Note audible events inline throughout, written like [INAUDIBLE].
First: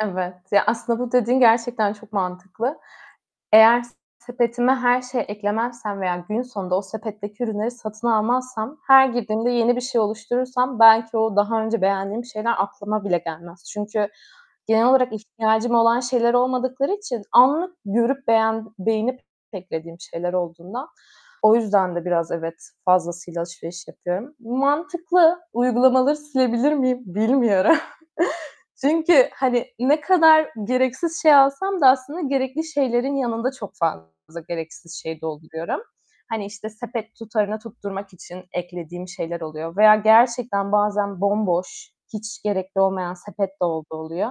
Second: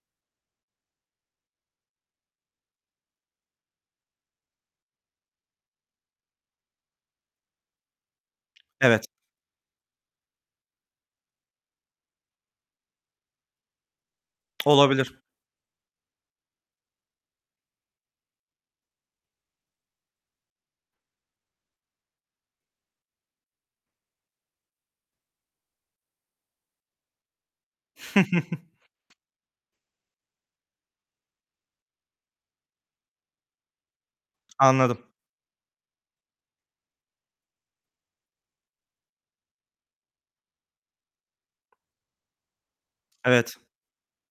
Evet. Ya, aslında bu dediğin gerçekten çok mantıklı. Eğer s sepetime her şey eklemezsem veya gün sonunda o sepetteki ürünleri satın almazsam, Evet. her girdiğimde yeni bir şey oluşturursam belki o daha önce beğendiğim şeyler aklıma bile gelmez. Çünkü genel olarak Olabilir. ihtiyacım olan şeyler olmadıkları için anlık görüp beğen beğenip de eklediğim şeyler olduğundan, o yüzden de biraz evet, fazlasıyla alışveriş yapıyorum. Bu mantıklı, uygulamaları silebilir miyim bilmiyorum. [CHUCKLES] [CHUCKLES] Çünkü, hani ne kadar gereksiz şey alsam da aslında gerekli şeylerin yanında çok fazla gereksiz Anladım. şey dolduruyorum. Hani işte sepet tutarını tutturmak için eklediğim şeyler oluyor veya gerçekten bazen bomboş, hiç gerekli olmayan sepet Evet. de olduğu oluyor.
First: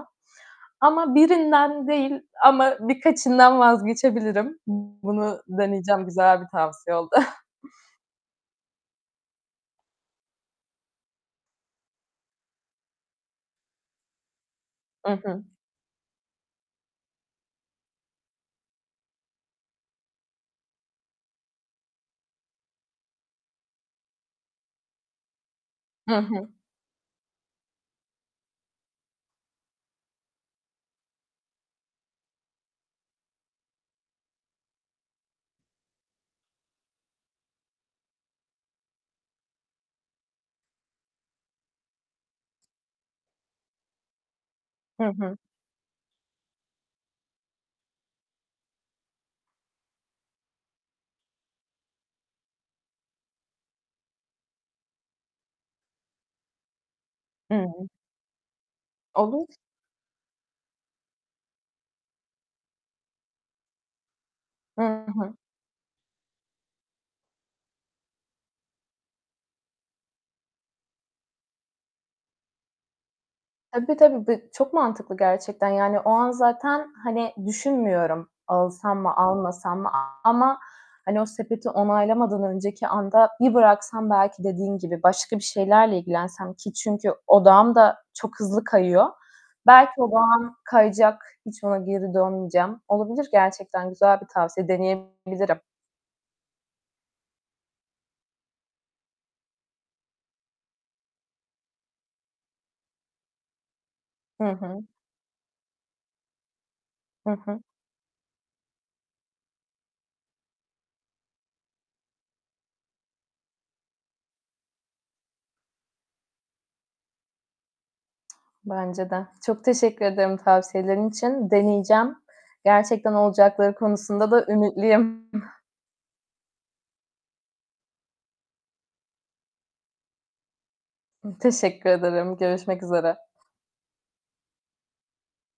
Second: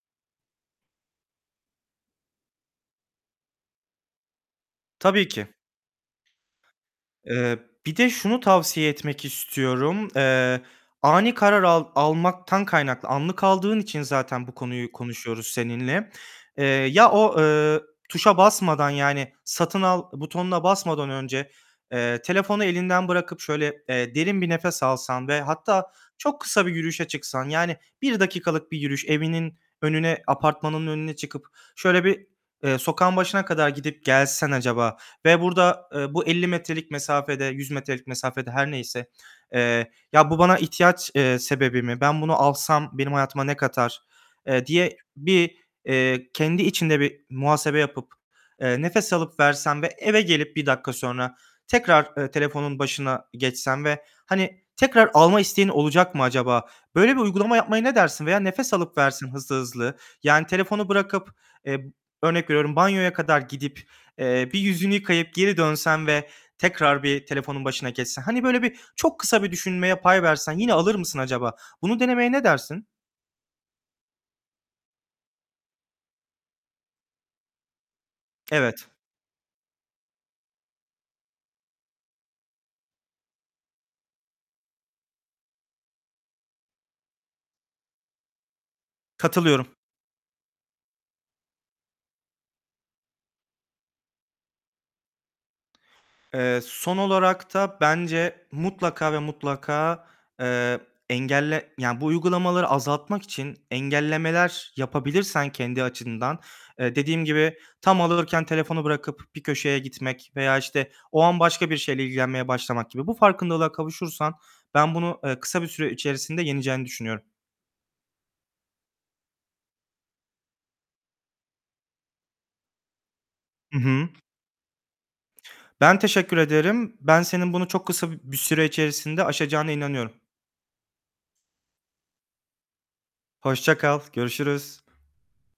Ama birinden değil ama birkaçından vazgeçebilirim. B Tabii bunu ki. deneyeceğim, güzel bir tavsiye oldu. [CHUCKLES] Iıı, bir de şunu tavsiye etmek istiyorum. Eee, ani karar al almaktan kaynaklı anlık aldığın için zaten bu konuyu I hı. konuşuyoruz seninle. Eee, ya o, ııı, tuşa basmadan yani satın al butonuna basmadan önce, eee, telefonu elinden bırakıp şöyle, eee, derin bir nefes alsan ve hatta Hı çok hı. kısa bir yürüyüşe çıksan, yani 1 dakikalık bir yürüyüş evinin önüne, apartmanının önüne çıkıp şöyle bir, eee, sokağın başına kadar gidip gelsen acaba ve burada, eee, bu 50 metrelik mesafede, 100 metrelik mesafede her neyse, eee, ya, "Bu bana ihtiyaç, eee, sebebi mi, ben bunu alsam benim hayatıma ne katar?" eee, diye Hı hı. bir, eee, kendi içinde bir muhasebe yapıp, eee, nefes alıp versen ve eve gelip 1 dakika sonra tekrar, ııı, telefonun başına geçsen ve hani tekrar alma isteğin olacak mı acaba? Böyle bir uygulama yapmaya Hımm. ne dersin? Veya nefes alıp versen Olur. hızlı hızlı, yani telefonu bırakıp, eee, örnek veriyorum, banyoya kadar gidip, eee, bir yüzünü Hı hı. yıkayıp geri dönsen ve tekrar bir telefonun başına geçsen, hani böyle birçok kısa bir düşünmeye pay versen, yine alır mısın acaba? Bunu denemeye ne dersin? Tabii tabii. Bi çok mantıklı gerçekten. Yani o an zaten hani düşünmüyorum. Evet. Alsam mı almasam mı? A ama, hani o sepeti onaylamadan önceki anda bir bıraksam, belki dediğin gibi başka bir şeylerle ilgilensem ki çünkü odağım da çok hızlı kayıyor. Katılıyorum. Belki odağım kayacak, hiç ona geri dönmeyeceğim. Olabilir, gerçekten güzel bir tavsiye deneyebilirim. Eee, son olarak da bence mutlaka ve mutlaka, eee, engelle yani bu uygulamaları azaltmak için Hı engellemeler hı. yapabilirsen kendi açından. Eee, dediğim Hı gibi, hı. tam alıyorken telefonu bırakıp bir köşeye gitmek veya işte o an başka bir şeyle ilgilenmeye başlamak gibi, bu farkındalığa kavuşursan, ben bunu, ııı, kısa bir süre içerisinde yeneceğini düşünüyorum. Bence de. Çok teşekkür ederim tavsiyelerin için. Deneyeceğim. Gerçekten olacakları Hı hı. konusunda da ümitliyim. [CHUCKLES] Ben teşekkür ederim. Ben senin bunu çok kısa b bir süre içerisinde aşacağına inanıyorum. Ih, teşekkür ederim. Görüşmek üzere. Hoşça kal, görüşürüz.